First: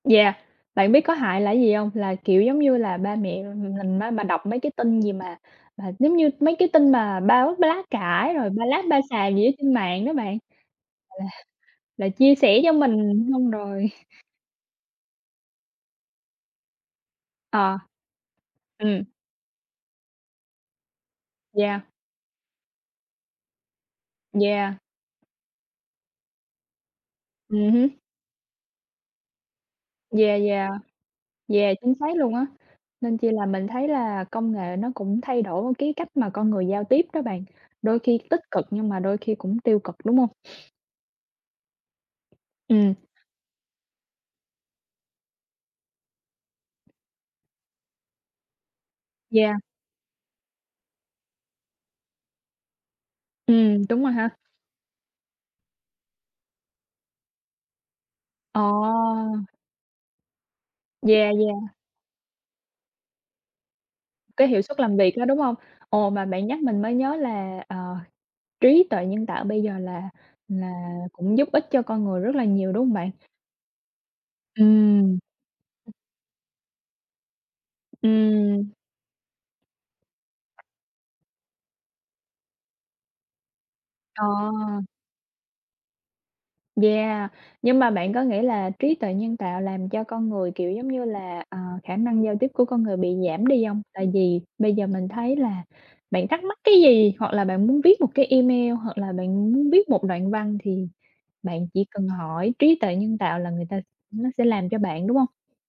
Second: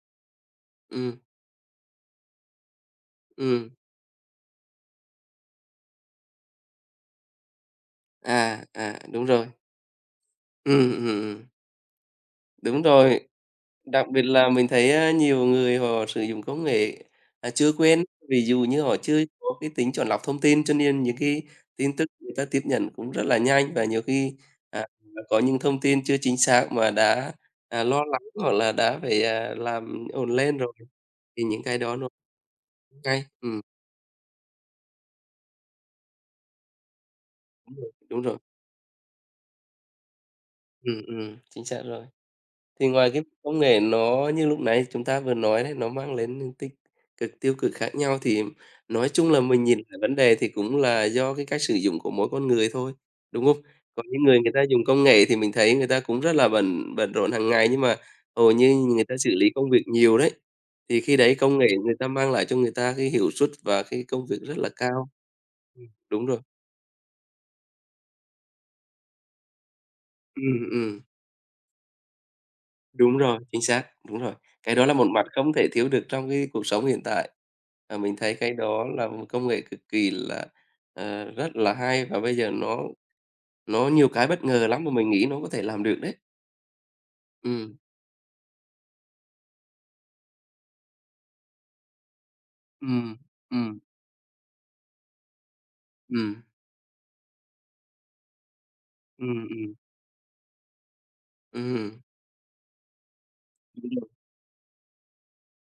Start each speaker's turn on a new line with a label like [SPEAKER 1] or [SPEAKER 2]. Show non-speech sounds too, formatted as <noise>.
[SPEAKER 1] Yeah, bạn biết có
[SPEAKER 2] Ừm.
[SPEAKER 1] hại là cái gì hông? Là, kiểu, giống như là ba mẹ
[SPEAKER 2] Ừm.
[SPEAKER 1] ng ng mình bà đọc mấy cái tin gì mà mà giống như mấy cái tin mà báo b lá cải, rồi
[SPEAKER 2] À,
[SPEAKER 1] ba láp
[SPEAKER 2] à,
[SPEAKER 1] ba
[SPEAKER 2] đúng
[SPEAKER 1] xàm gì ở
[SPEAKER 2] rồi.
[SPEAKER 1] trên mạng đó bạn,
[SPEAKER 2] Ừm, ừm,
[SPEAKER 1] là
[SPEAKER 2] ừm.
[SPEAKER 1] là chia sẻ cho
[SPEAKER 2] Đúng rồi.
[SPEAKER 1] mình, xong rồi
[SPEAKER 2] Đặc biệt là mình thấy, a, nhiều người họ sử dụng công nghệ, à, chưa
[SPEAKER 1] Ờ.
[SPEAKER 2] quen, ví dụ như họ
[SPEAKER 1] Ừm.
[SPEAKER 2] chưa có cái tính chọn lọc thông tin cho nên những cái
[SPEAKER 1] Yeah.
[SPEAKER 2] tin tức người ta tiếp nhận cũng rất là nhanh và nhiều khi,
[SPEAKER 1] Yeah.
[SPEAKER 2] à, <unintelligible> có những thông tin chưa chính xác mà đã,
[SPEAKER 1] Ừm
[SPEAKER 2] à,
[SPEAKER 1] hứm.
[SPEAKER 2] lo lắng hoặc là đã phải, à, làm ổn
[SPEAKER 1] Yeah,
[SPEAKER 2] lên
[SPEAKER 1] yeah.
[SPEAKER 2] rồi, thì những
[SPEAKER 1] Yeah,
[SPEAKER 2] cái
[SPEAKER 1] chính
[SPEAKER 2] đó nó
[SPEAKER 1] xác luôn á, nên
[SPEAKER 2] ngay,
[SPEAKER 1] chi là
[SPEAKER 2] ừm.
[SPEAKER 1] mình thấy là công nghệ nó cũng thay đổi luôn cái cách mà con người giao tiếp đó bạn, đôi
[SPEAKER 2] <unintelligible>
[SPEAKER 1] khi
[SPEAKER 2] Đúng rồi.
[SPEAKER 1] tích cực nhưng mà đôi khi cũng tiêu cực, đúng hông?
[SPEAKER 2] Ừm, ừm, chính xác rồi. Thì
[SPEAKER 1] Ừm.
[SPEAKER 2] ngoài cái công nghệ nó như lúc nãy chúng ta vừa nói đấy, nó mang đến những tích cực, tiêu cực khác nhau, thì nói chung là
[SPEAKER 1] Yeah.
[SPEAKER 2] mình nhìn cả vấn đề thì cũng là do cái cách sử dụng của mỗi con người thôi, đúng không?
[SPEAKER 1] Ừm,
[SPEAKER 2] Có
[SPEAKER 1] đúng rồi
[SPEAKER 2] những
[SPEAKER 1] ha.
[SPEAKER 2] người người ta dùng công nghệ thì mình thấy người ta cũng rất là bận bận rộn hàng ngày nhưng mà hầu
[SPEAKER 1] Ờ.
[SPEAKER 2] như người ta xử lý công việc nhiều đấy, thì khi
[SPEAKER 1] Yeah,
[SPEAKER 2] đấy công nghệ
[SPEAKER 1] yeah.
[SPEAKER 2] người ta mang lại cho người ta cái hiệu suất và cái công việc
[SPEAKER 1] Cái
[SPEAKER 2] rất
[SPEAKER 1] hiệu
[SPEAKER 2] là
[SPEAKER 1] suất làm
[SPEAKER 2] cao.
[SPEAKER 1] việc đó, đúng hông? Ồ, mà
[SPEAKER 2] Đúng rồi.
[SPEAKER 1] bạn nhắc mình mới nhớ là, ờ, trí tuệ nhân tạo bây giờ là
[SPEAKER 2] Ừm,
[SPEAKER 1] là
[SPEAKER 2] ừm.
[SPEAKER 1] cũng giúp ích cho con người rất là nhiều, đúng hông bạn?
[SPEAKER 2] Đúng rồi, chính xác, đúng rồi. Cái đó là một
[SPEAKER 1] Ừm.
[SPEAKER 2] mặt không thể thiếu được trong cái cuộc sống hiện tại. À, mình thấy cái
[SPEAKER 1] Ừm.
[SPEAKER 2] đó là một công nghệ cực kỳ là, ờ, rất là hay và bây giờ nó nó nhiều
[SPEAKER 1] Ờ.
[SPEAKER 2] cái bất ngờ lắm mà mình nghĩ nó có thể làm được đấy.
[SPEAKER 1] Yeah,
[SPEAKER 2] Ừm.
[SPEAKER 1] nhưng mà bạn có nghĩ là trí tuệ nhân tạo làm cho con người, kiểu, giống như là, à, khả năng giao tiếp của con người bị
[SPEAKER 2] Ừm,
[SPEAKER 1] giảm đi
[SPEAKER 2] ừm.
[SPEAKER 1] hông? Tại vì bây giờ mình thấy là bạn
[SPEAKER 2] Ừm.
[SPEAKER 1] thắc mắc cái gì, hoặc là bạn muốn viết một cái email, hoặc là bạn
[SPEAKER 2] Ừm,
[SPEAKER 1] muốn
[SPEAKER 2] ừm.
[SPEAKER 1] viết một đoạn văn thì bạn chỉ
[SPEAKER 2] Ừm.
[SPEAKER 1] cần hỏi trí tuệ nhân tạo là người ta
[SPEAKER 2] <unintelligible>
[SPEAKER 1] nó sẽ làm cho bạn, đúng hông?